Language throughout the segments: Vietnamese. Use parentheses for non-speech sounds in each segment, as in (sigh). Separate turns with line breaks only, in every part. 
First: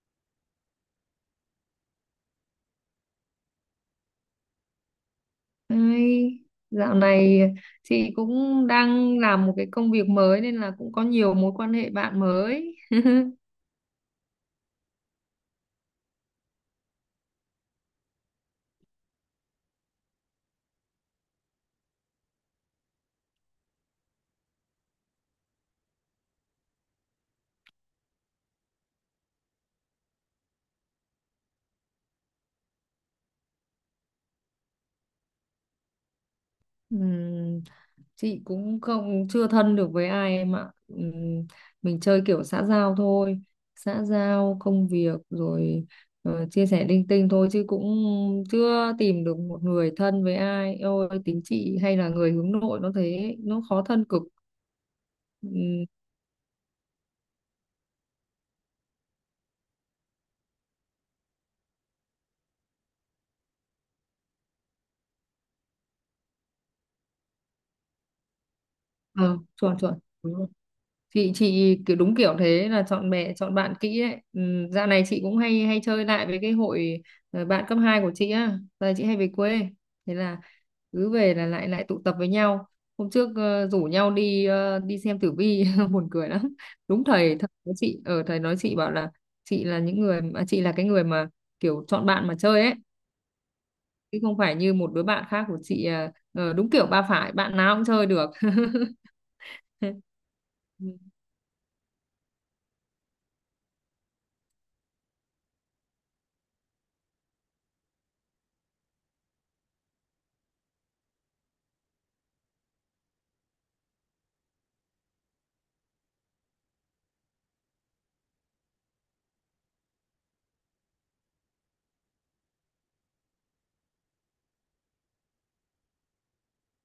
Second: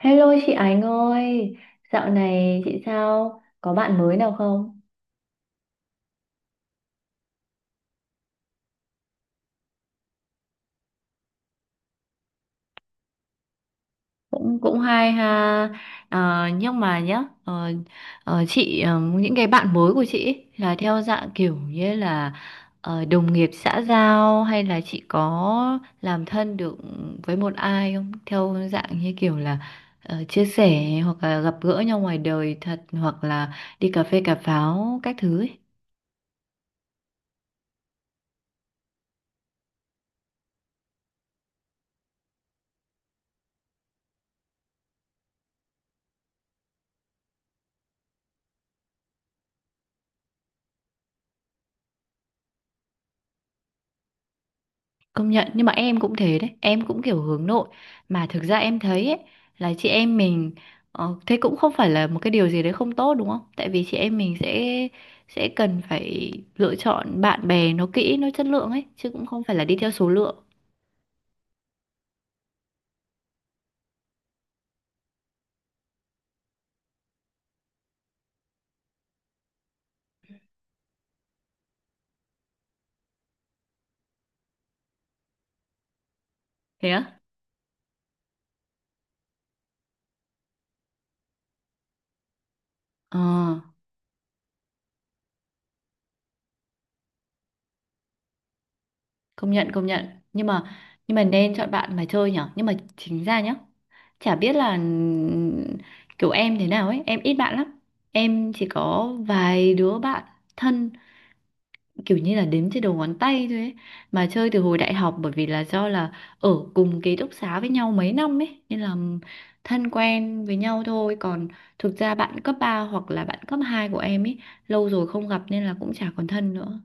Hello chị Ánh ơi, dạo này chị sao? Có bạn mới nào không?
Đấy, dạo này chị cũng đang làm một cái công việc mới nên là cũng có nhiều mối quan hệ bạn mới.
Cũng cũng hay ha. Nhưng mà nhá, chị, những cái bạn mới của chị ấy là theo dạng kiểu như là, đồng nghiệp xã giao hay là chị có làm thân được với một ai không, theo dạng như kiểu là, chia sẻ hoặc là gặp gỡ nhau ngoài đời thật, hoặc là đi cà phê cà pháo các thứ ấy?
Ừm, chị cũng không chưa thân được với ai em ạ. Mình chơi kiểu xã giao thôi, xã giao công việc rồi, chia sẻ linh tinh thôi chứ cũng chưa tìm được một người thân với ai. Ôi, tính chị hay là người hướng nội nó thế, nó khó thân cực.
Công nhận, nhưng mà
Ừm,
em cũng thế đấy. Em cũng kiểu hướng nội. Mà thực ra em thấy ấy, là chị em mình, thế cũng không phải là một cái điều gì đấy không tốt, đúng không? Tại vì chị em mình sẽ cần phải lựa chọn bạn bè. Nó kỹ, nó chất lượng ấy, chứ cũng
ờ,
không phải là đi
Chuẩn
theo
chuẩn.
số lượng.
Chị kiểu đúng kiểu thế là chọn bè chọn bạn kỹ ấy. Ừ, dạo này chị cũng hay hay chơi lại với cái hội, bạn cấp 2 của chị á. Giờ chị hay về quê, thế là cứ về là lại lại tụ tập với nhau. Hôm trước rủ nhau đi, đi xem tử vi (laughs) buồn cười lắm.
Thế
Đúng
á?
thầy thầy nói chị ở, thầy nói chị bảo là chị là chị là cái người mà kiểu chọn bạn mà chơi ấy,
Ờ,
chứ không phải như một đứa bạn khác của chị, đúng kiểu ba phải bạn nào cũng chơi được.
công nhận, công nhận. Nhưng mà
(laughs)
nhưng mà nên chọn bạn mà chơi nhở. Nhưng mà chính ra nhá, chả biết là, kiểu em thế nào ấy. Em ít bạn lắm. Em chỉ có vài đứa bạn thân, kiểu như là đếm trên đầu ngón tay thôi ấy. Mà chơi từ hồi đại học, bởi vì là do là ở cùng ký túc xá với nhau mấy năm ấy, nên là thân quen với nhau thôi. Còn thực ra bạn cấp 3 hoặc là bạn cấp 2 của em ấy, lâu rồi không gặp, nên là cũng chả còn thân nữa.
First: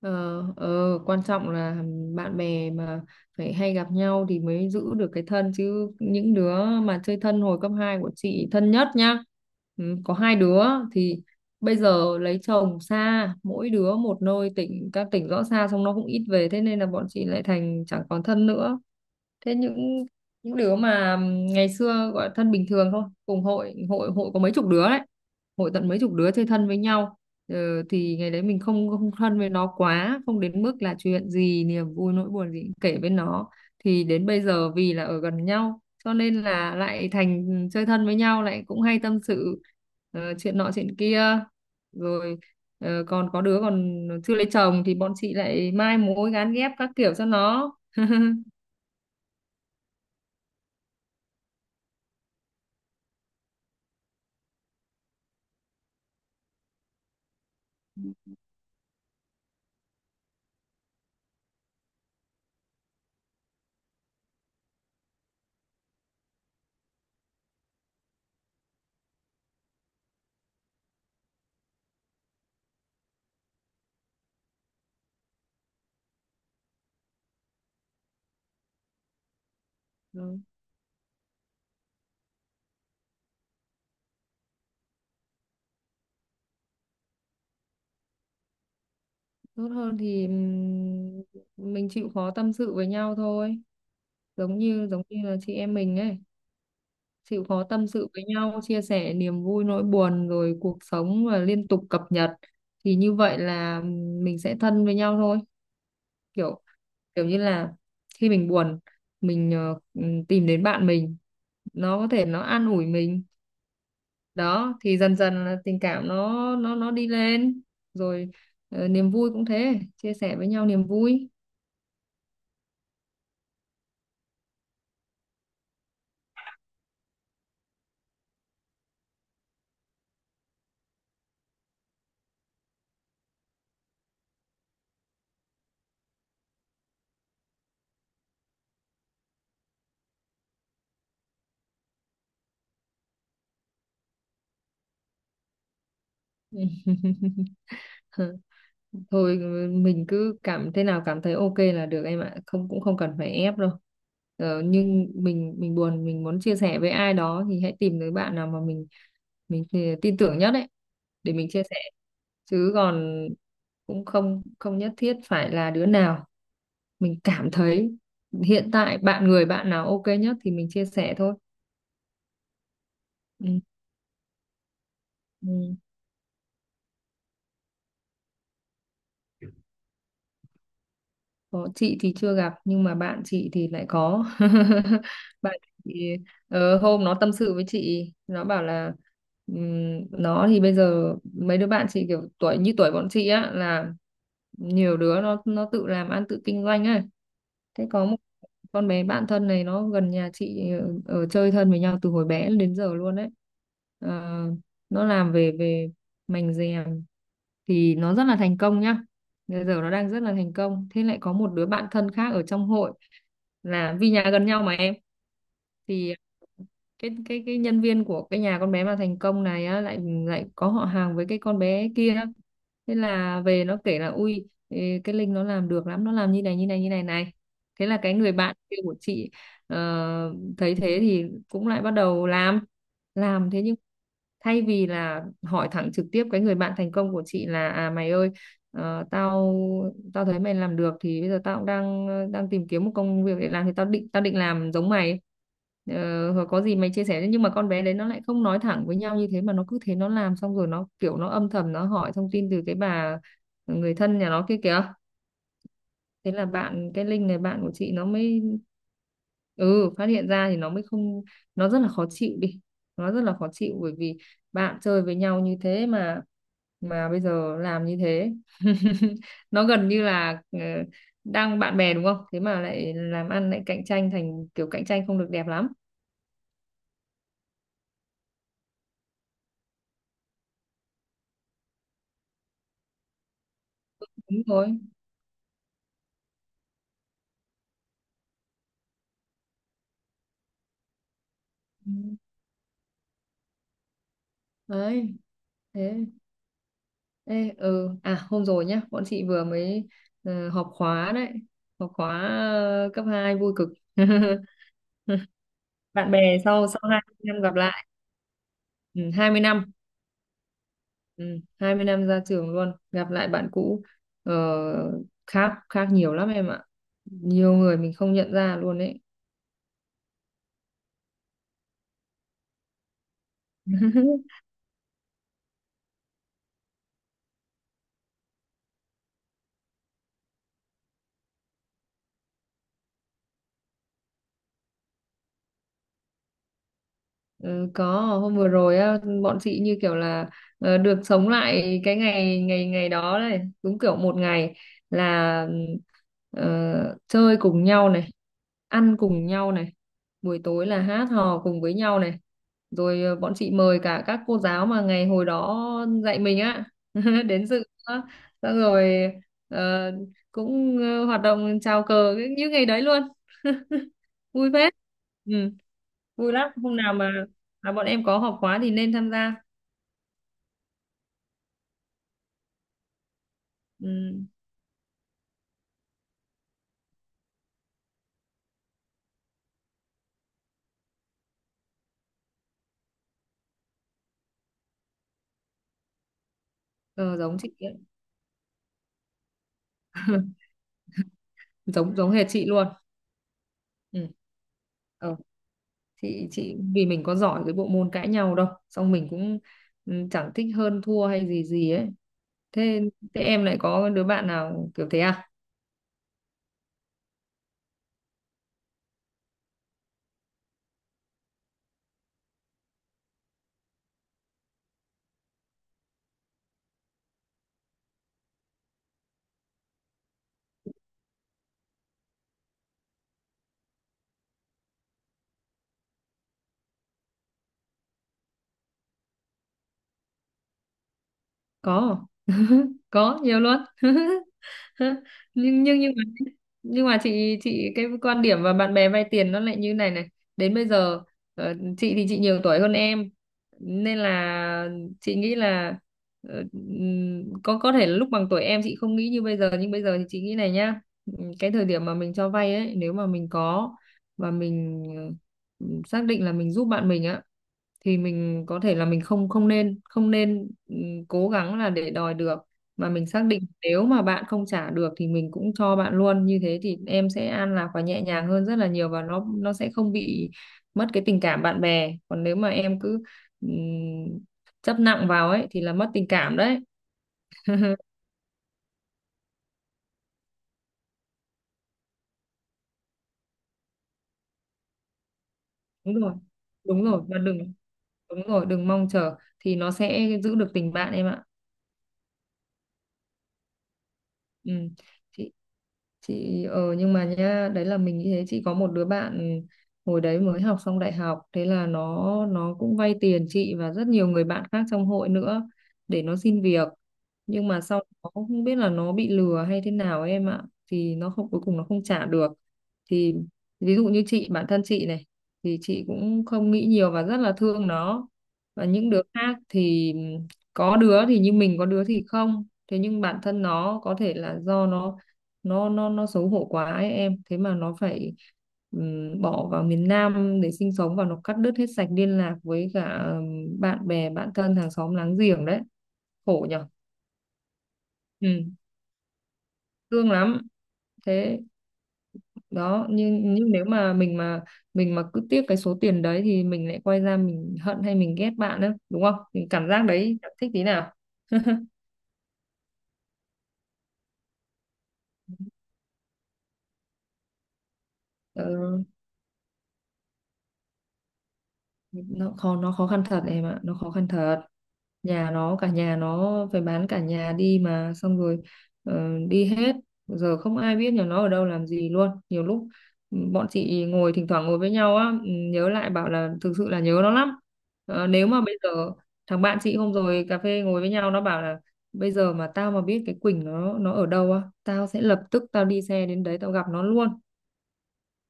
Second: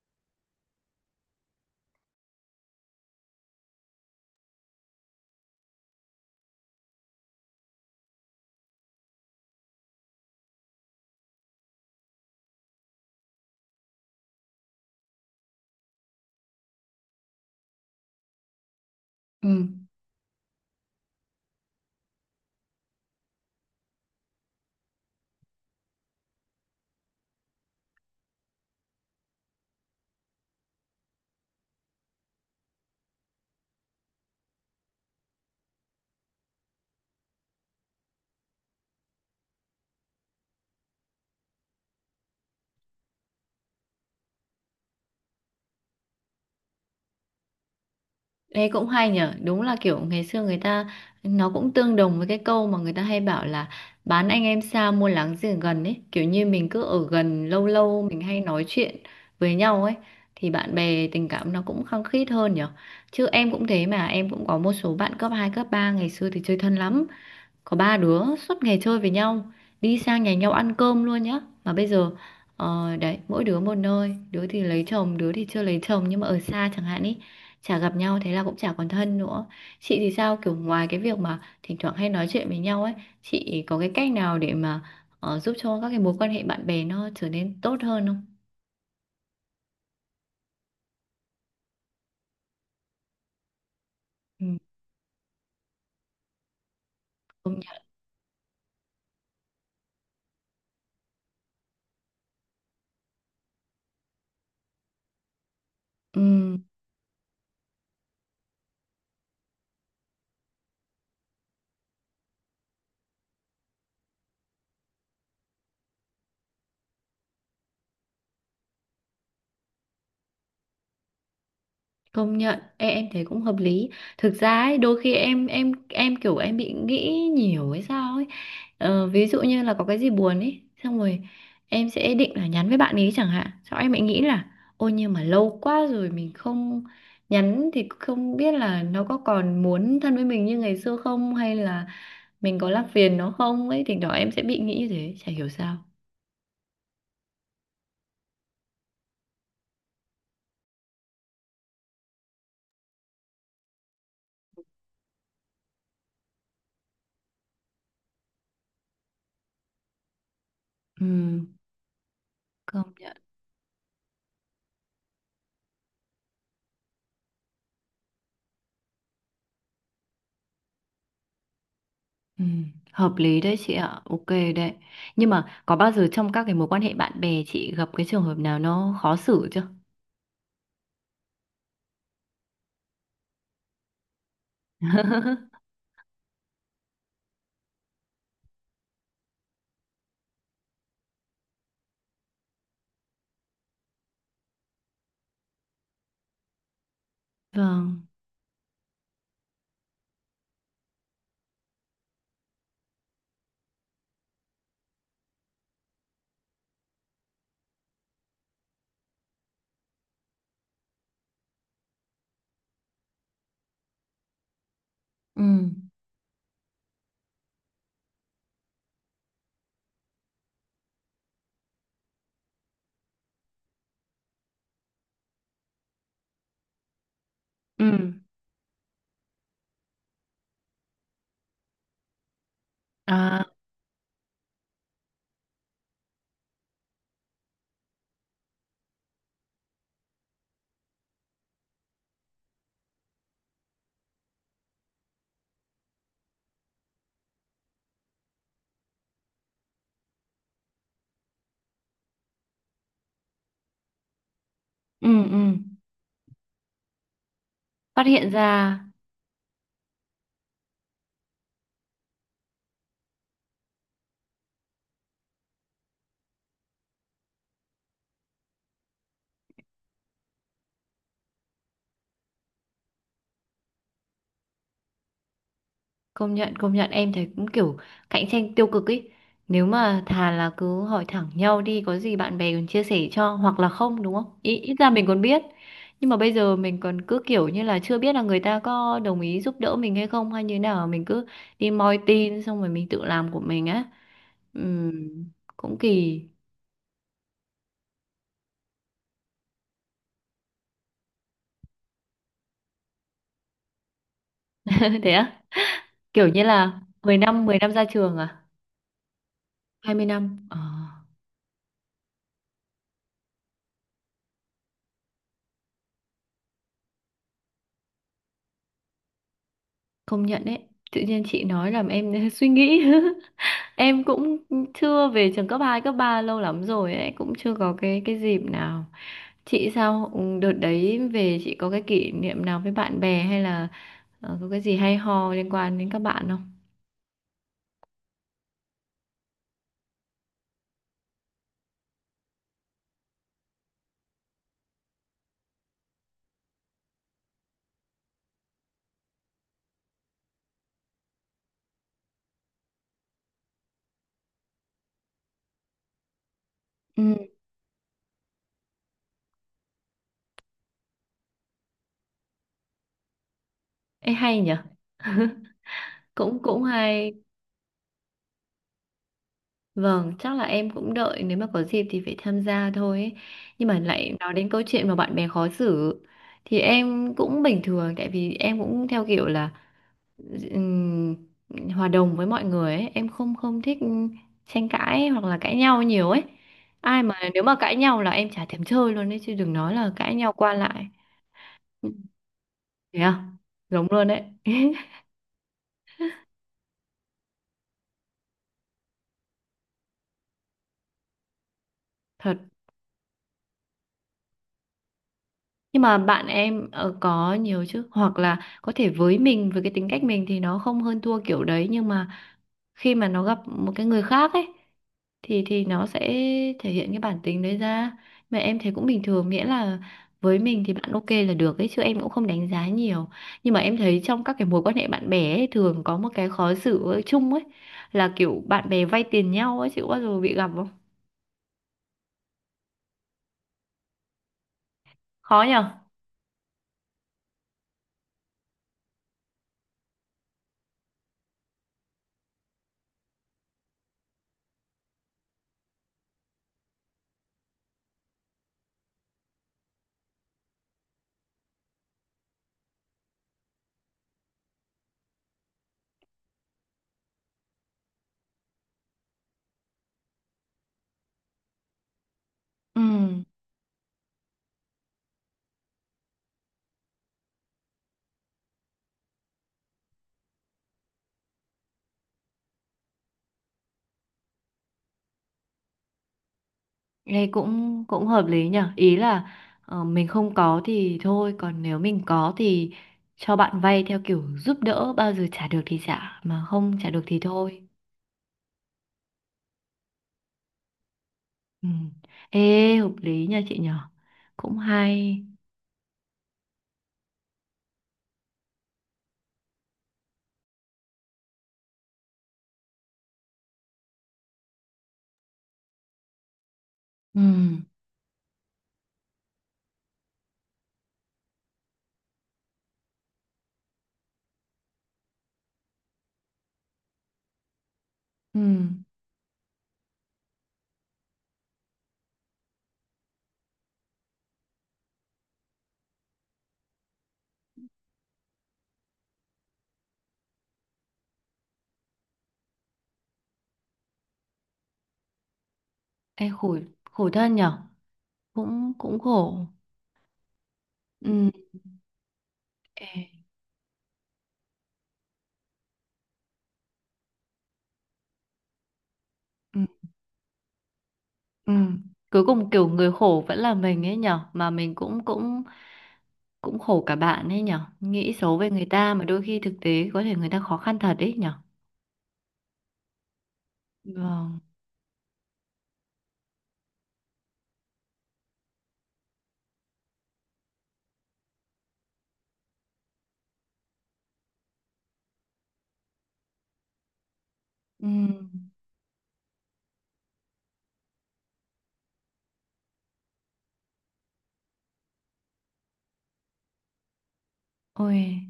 Ờ, ờ, quan trọng là bạn bè mà phải hay gặp nhau thì mới giữ được cái thân, chứ những đứa mà chơi thân hồi cấp 2 của chị thân nhất nhá, ừ, có hai đứa thì bây giờ lấy chồng xa, mỗi đứa một nơi tỉnh, các tỉnh rõ xa, xong nó cũng ít về, thế nên là bọn chị lại thành chẳng còn thân nữa.
Ừ.
Thế những đứa mà ngày xưa gọi là thân bình thường thôi, cùng hội, hội hội có mấy chục đứa đấy, hội tận mấy chục đứa chơi thân với nhau, ờ, thì ngày đấy mình không không thân với nó quá, không đến mức là chuyện gì niềm vui nỗi buồn gì cũng kể với nó, thì đến bây giờ vì là ở gần nhau cho nên là lại thành chơi thân với nhau lại, cũng hay tâm sự chuyện nọ chuyện kia, rồi còn có đứa còn chưa lấy chồng thì bọn chị lại mai mối gán ghép các kiểu cho nó.
Ê, cũng hay nhở. Đúng là kiểu ngày xưa người ta, nó cũng tương đồng với cái câu mà người ta hay bảo là bán anh em xa mua láng giềng gần ấy. Kiểu như mình cứ ở gần lâu lâu, mình hay nói chuyện với nhau ấy, thì bạn bè tình cảm nó cũng khăng khít hơn nhở. Chứ em cũng thế mà. Em cũng có một số bạn cấp hai, cấp ba, ngày xưa thì chơi thân lắm, có ba đứa suốt ngày chơi với nhau, đi sang nhà nhau ăn cơm luôn nhá. Mà bây giờ, đấy, mỗi đứa một nơi, đứa thì lấy chồng, đứa thì chưa lấy chồng nhưng mà ở xa chẳng hạn ý, chả gặp nhau, thế là cũng chả còn thân nữa. Chị thì sao,
Ừ.
kiểu ngoài cái việc mà thỉnh thoảng hay nói chuyện với nhau ấy, chị có cái cách nào để mà, giúp cho các cái mối quan hệ bạn bè nó trở nên tốt hơn không?
Tốt hơn thì mình chịu khó tâm sự với nhau thôi,
Ừ,
giống như là chị em mình ấy, chịu
công
khó
nhận.
tâm sự với nhau, chia sẻ niềm vui nỗi buồn rồi cuộc sống và liên tục cập nhật, thì như vậy là mình sẽ thân với nhau thôi.
Ừ.
Kiểu kiểu như là khi mình buồn mình tìm đến bạn mình, nó có thể nó an ủi mình, đó thì dần dần là tình cảm nó đi lên. Rồi niềm vui cũng thế, chia sẻ với nhau niềm vui.
Công nhận, em thấy cũng hợp lý. Thực ra ấy, đôi khi kiểu em bị nghĩ nhiều hay sao ấy, ví dụ như là có cái gì buồn ấy, xong rồi em sẽ định là nhắn với bạn ấy chẳng hạn, sau em lại nghĩ là ôi nhưng mà lâu quá rồi mình không nhắn thì không biết là nó có còn muốn thân với mình như ngày xưa không, hay là mình có làm phiền nó không ấy, thì đó em sẽ bị nghĩ như thế, chả hiểu sao.
(laughs) Thôi mình cứ cảm thế nào cảm thấy ok là được em ạ, không cũng không cần phải ép đâu. Nhưng mình buồn mình muốn chia sẻ với ai đó thì hãy tìm tới bạn nào mà mình thì tin tưởng nhất đấy,
Ừ,
để mình chia sẻ, chứ
công nhận.
còn cũng không không nhất thiết phải là đứa nào mình cảm thấy hiện tại, người bạn nào ok nhất thì mình chia sẻ thôi.
Ừ, hợp lý đấy
Ừ.
chị ạ, ok. Đấy. Nhưng mà
Ừ.
có bao giờ trong các cái mối quan hệ bạn bè chị gặp cái trường hợp nào nó khó xử chưa?
Có, chị thì chưa gặp nhưng mà bạn chị thì lại có. (laughs) Bạn
(laughs)
chị hôm nó tâm sự với chị nó bảo là nó thì bây giờ mấy đứa bạn chị kiểu tuổi như tuổi bọn chị á, là nhiều đứa nó tự làm ăn tự kinh doanh ấy. Thế có
Vâng.
một con bé bạn thân này, nó gần nhà chị, ở chơi thân với nhau từ hồi bé đến giờ luôn đấy. Ờ, nó làm về về mành rèm, thì nó rất là thành công nhá, bây giờ nó đang rất là thành công. Thế lại có một đứa bạn thân khác ở trong hội, là vì nhà gần nhau mà em,
Ừ.
thì cái nhân viên của cái nhà con bé mà thành công này á, lại lại có họ hàng với cái con bé kia. Thế là về nó kể là, ui ê, cái Linh nó làm được lắm, nó làm như này như này như này này. Thế là
Ừ.
cái người bạn kia của chị ờ, thấy thế thì cũng lại bắt đầu làm
À,
làm thế, nhưng thay vì là hỏi thẳng trực tiếp cái người bạn thành công của chị là, à mày ơi, Ờ, tao tao thấy mày làm được thì bây giờ tao cũng đang đang tìm kiếm một công việc để làm, thì tao định làm giống mày, hoặc có gì mày chia sẻ. Nhưng mà con bé đấy nó lại không nói thẳng với nhau như thế, mà nó cứ thế nó làm, xong rồi nó kiểu nó âm thầm nó hỏi thông tin từ cái bà người thân nhà nó kia kìa.
ừ, ừ.
Thế là bạn cái link này, bạn của chị nó
Phát hiện
mới,
ra.
ừ phát hiện ra, thì nó mới không, nó rất là khó chịu đi, nó rất là khó chịu bởi vì bạn chơi với nhau như thế, mà bây giờ làm như thế. (laughs) Nó gần như là đang bạn bè đúng không, thế mà lại làm ăn, lại cạnh tranh, thành kiểu cạnh tranh không được đẹp lắm.
Công nhận, công nhận, em thấy cũng kiểu cạnh tranh tiêu cực ý. Nếu mà thà là cứ hỏi thẳng nhau đi, có gì bạn bè còn chia sẻ cho hoặc là không, đúng không?
Đúng
Ý, ít
rồi.
ra mình còn biết. Nhưng mà bây giờ mình còn cứ kiểu như là chưa biết là người ta có đồng ý giúp đỡ mình hay không hay như thế nào, mình cứ đi
Ừ.
moi tin xong rồi mình tự làm của mình á.
Đấy.
Ừm, Cũng
Thế
kỳ.
ê, ừ à, hôm rồi nhá, bọn chị vừa mới họp khóa đấy, họp khóa cấp hai, vui cực.
(laughs) Thế
(laughs)
á?
Bạn
Kiểu
bè
như
sau,
là
20
mười
năm
năm
gặp
mười năm ra
lại.
trường à?
Ừ, 20 năm.
20 năm. Ờ,
Ừ, 20 năm ra trường luôn, gặp lại bạn cũ, ờ, khác khác nhiều lắm em ạ, nhiều người mình không nhận ra luôn đấy.
công nhận đấy. Tự nhiên chị nói làm em (laughs) suy nghĩ. (laughs) Em
(laughs)
cũng chưa về trường cấp hai, cấp 3 lâu lắm rồi ấy, cũng chưa có cái dịp nào. Chị sao? Ừ, đợt đấy về chị có cái kỷ niệm nào với bạn bè, hay là, có cái gì hay ho liên quan đến các bạn không?
Ừ, có hôm vừa rồi á, bọn chị như kiểu là được sống lại cái ngày ngày ngày đó này, đúng kiểu một ngày là, chơi cùng nhau này, ăn cùng nhau này, buổi tối là hát hò cùng với nhau này, rồi bọn chị mời cả các cô giáo mà ngày hồi đó dạy mình á
Ừ.
(laughs) đến dự nữa. Xong rồi ờ, cũng hoạt động chào cờ như ngày đấy luôn. (laughs)
Ê, hay
Vui
nhở.
phết. Ừ, vui
Cũng
lắm,
cũng
hôm nào mà
hay.
bọn em có họp khóa thì nên tham gia.
Vâng, chắc là em cũng đợi nếu mà có dịp thì phải tham gia thôi ấy. Nhưng mà
Ừ.
lại nói đến câu chuyện mà bạn bè khó xử, thì em cũng bình thường, tại vì em cũng theo kiểu là, ừm, hòa đồng với mọi người ấy. Em không không thích tranh cãi hoặc là cãi nhau nhiều ấy. Ai
ờ,
mà
Giống
nếu
chị
mà
ấy,
cãi nhau là em chả thèm chơi luôn ấy, chứ đừng nói là cãi nhau qua lại. Ừ.
giống giống hệt chị luôn.
Thế à? Giống luôn
Ừ.
đấy. (laughs)
Ờ. Chị vì mình có giỏi cái bộ môn cãi nhau đâu, xong mình cũng, ừ, chẳng thích hơn thua hay gì gì ấy.
Thật.
Thế thế em lại có đứa bạn nào kiểu thế à?
Nhưng mà bạn em, có nhiều chứ, hoặc là có thể với mình, với cái tính cách mình thì nó không hơn thua kiểu đấy, nhưng mà khi mà nó gặp một cái người khác ấy, thì nó sẽ thể hiện cái bản tính đấy ra. Mà em thấy cũng bình thường, miễn là với mình thì bạn ok là được ấy, chứ em cũng không đánh giá nhiều. Nhưng mà em thấy trong các cái mối quan hệ bạn bè ấy, thường có một cái khó xử ở chung ấy, là kiểu bạn bè vay tiền nhau ấy. Chị có bao giờ bị gặp không?
Có, (laughs) có nhiều luôn. (laughs) (laughs)
Khó
nhưng
nhở.
nhưng nhưng mà nhưng mà chị cái quan điểm và bạn bè vay tiền nó lại như này này. Đến bây giờ chị thì chị nhiều tuổi hơn em, nên là chị nghĩ là, có thể là lúc bằng tuổi em chị không nghĩ như bây giờ, nhưng bây giờ thì chị nghĩ này nhá. Cái thời điểm mà mình cho vay ấy, nếu mà mình có và mình, xác định là mình giúp bạn mình á, thì mình có thể là mình không không nên không nên cố gắng là để đòi được,
Ừ.
mà mình xác định nếu mà bạn không trả được thì mình cũng cho bạn luôn. Như thế thì em sẽ an lạc và nhẹ nhàng hơn rất là nhiều, và nó sẽ không bị mất cái tình cảm bạn bè. Còn nếu mà em cứ ừm, chấp nặng vào ấy thì là mất tình cảm đấy.
Nghe cũng cũng hợp lý nhở. Ý là, mình không có thì thôi, còn nếu mình có thì cho bạn vay theo kiểu giúp đỡ, bao giờ trả được thì
Đúng rồi,
trả, mà không
đúng
trả được
rồi,
thì
và đừng,
thôi.
đúng rồi, đừng mong chờ, thì nó sẽ giữ được tình bạn em ạ.
Ừ. Ê, hợp lý nha chị nhở.
Ừ.
Cũng hay.
chị chị nhưng mà nhá, đấy là mình như thế. Chị có một đứa bạn hồi đấy mới học xong đại học, thế là nó cũng vay tiền chị và rất nhiều người bạn khác trong hội nữa để nó xin việc,
Ừ.
nhưng mà sau đó không biết là nó bị lừa hay thế nào em ạ, thì nó không, cuối cùng nó không trả được. Thì ví dụ như chị, bản thân chị này thì chị cũng không nghĩ nhiều và rất là thương nó.
Ừ.
Và những đứa khác thì có đứa thì như mình, có đứa thì không. Thế nhưng bản thân nó có thể là do nó xấu hổ quá ấy em, thế mà nó phải bỏ vào miền Nam để sinh sống và nó cắt đứt hết sạch liên lạc với cả, bạn bè, bạn thân, hàng xóm láng giềng đấy.
Ê,
Khổ
khổ.
nhở.
Khổ thân nhở.
Ừ,
Cũng cũng khổ.
thương lắm.
Ừ.
Thế đó,
Ê.
nhưng nếu mà mình mà cứ tiếc cái số tiền đấy thì mình lại quay ra mình hận hay mình ghét bạn đó đúng không, mình
Ừ.
cảm giác đấy chẳng thích tí nào.
Ừ. Cuối cùng kiểu người khổ vẫn là mình ấy nhở. Mà mình cũng cũng cũng khổ cả bạn ấy nhở, nghĩ xấu về người
Ừ.
ta mà đôi khi thực tế có thể người ta khó khăn thật ấy nhở.
Nó khó khăn thật em ạ, nó khó khăn thật.
Vâng.
Nhà nó, cả nhà nó phải bán cả nhà đi mà, xong rồi đi hết, giờ không ai biết nhà nó ở đâu làm gì luôn. Nhiều lúc, bọn chị ngồi thỉnh thoảng ngồi với nhau á, nhớ lại bảo là thực sự là nhớ nó lắm. Ờ, nếu
Ừm.
mà bây giờ thằng bạn chị hôm rồi cà phê ngồi với nhau nó bảo là, bây giờ mà tao mà biết cái Quỳnh nó ở đâu á, tao sẽ lập tức tao đi xe đến đấy tao gặp nó luôn.
Ôi,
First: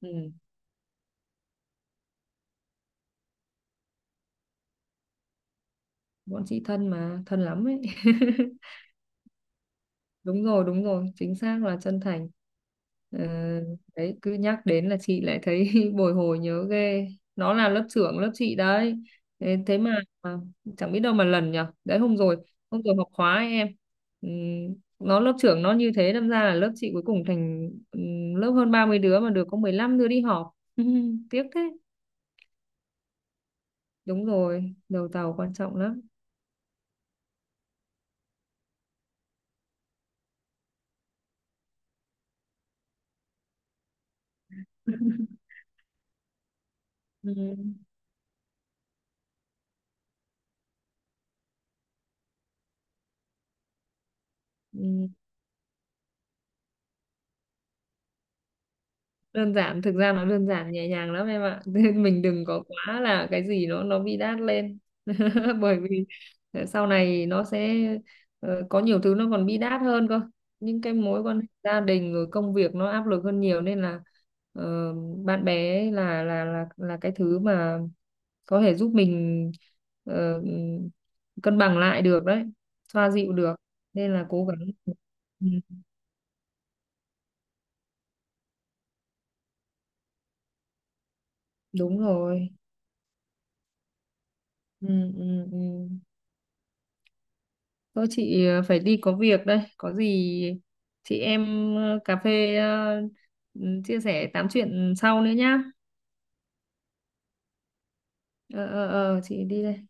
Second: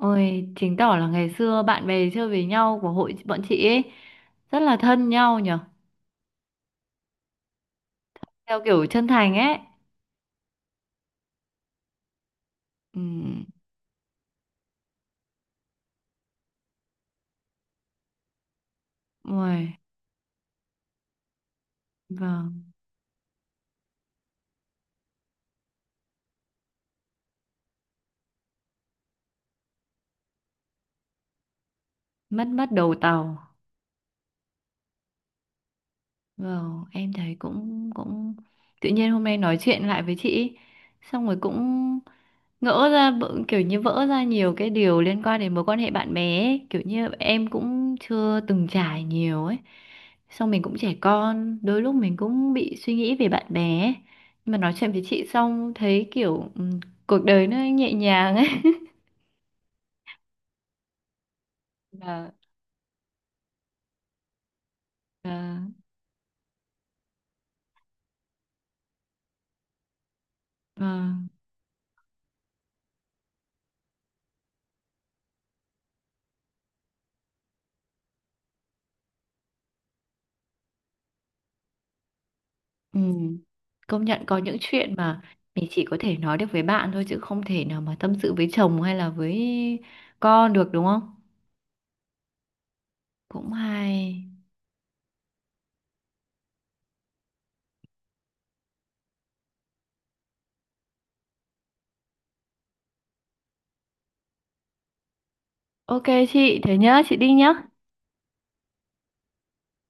Ừ,
chứng tỏ là ngày xưa bạn bè chơi với nhau của hội bọn chị ấy rất là thân nhau nhở,
bọn chị thân mà thân lắm ấy.
theo
(laughs)
kiểu chân thành ấy.
Đúng rồi, đúng rồi, chính xác là chân thành. Ờ,
Ừm.
đấy cứ nhắc đến là chị lại thấy (laughs) bồi hồi nhớ ghê. Nó là lớp trưởng lớp chị đấy. thế,
Ôi.
thế mà, mà chẳng biết đâu mà lần nhở. Đấy hôm rồi,
Vâng.
học khóa ấy em, nó lớp trưởng nó như thế đâm ra là lớp chị cuối cùng thành, lớp hơn 30 đứa mà được có 15 đứa đi họp. (laughs) Tiếc thế.
Mất mất đầu tàu.
Đúng rồi, đầu tàu quan trọng lắm.
Vâng, em thấy cũng cũng tự nhiên hôm nay nói chuyện lại với chị ấy, xong rồi cũng ngỡ ra, kiểu như vỡ ra nhiều cái điều liên
(laughs)
quan đến mối quan hệ bạn bè ấy. Kiểu như em
Ừm,
cũng chưa từng trải nhiều ấy, xong mình cũng trẻ con, đôi lúc mình cũng bị suy nghĩ về bạn bè ấy. Nhưng mà nói chuyện với
ừm.
chị xong thấy kiểu, cuộc đời nó nhẹ nhàng ấy.
Đơn giản, thực ra nó đơn giản nhẹ nhàng lắm em ạ, (laughs) nên mình
Và
đừng có quá là cái gì nó bi đát lên. (laughs)
và
Bởi vì sau này nó sẽ có nhiều thứ nó còn bi đát hơn cơ, những cái
và
mối quan hệ gia đình rồi công việc nó áp lực hơn nhiều, nên là ờ, bạn bè ấy là cái thứ mà có thể giúp mình ờ, cân bằng lại được đấy,
Ừ.
xoa dịu được,
Công
nên
nhận
là
có
cố
những
gắng.
chuyện mà
ừ,
mình chỉ có thể nói được với bạn thôi, chứ không thể nào mà tâm sự với chồng hay là với con được, đúng không?
Đúng rồi,
Cũng hay.
ừ, ừ, ừ. Thôi chị phải đi có việc đây. Có gì chị em cà phê, chia sẻ tám chuyện sau nữa nhá.
Ok, chị thế nhá, chị đi nhá.
Ờ ờ ờ, chị đi đây.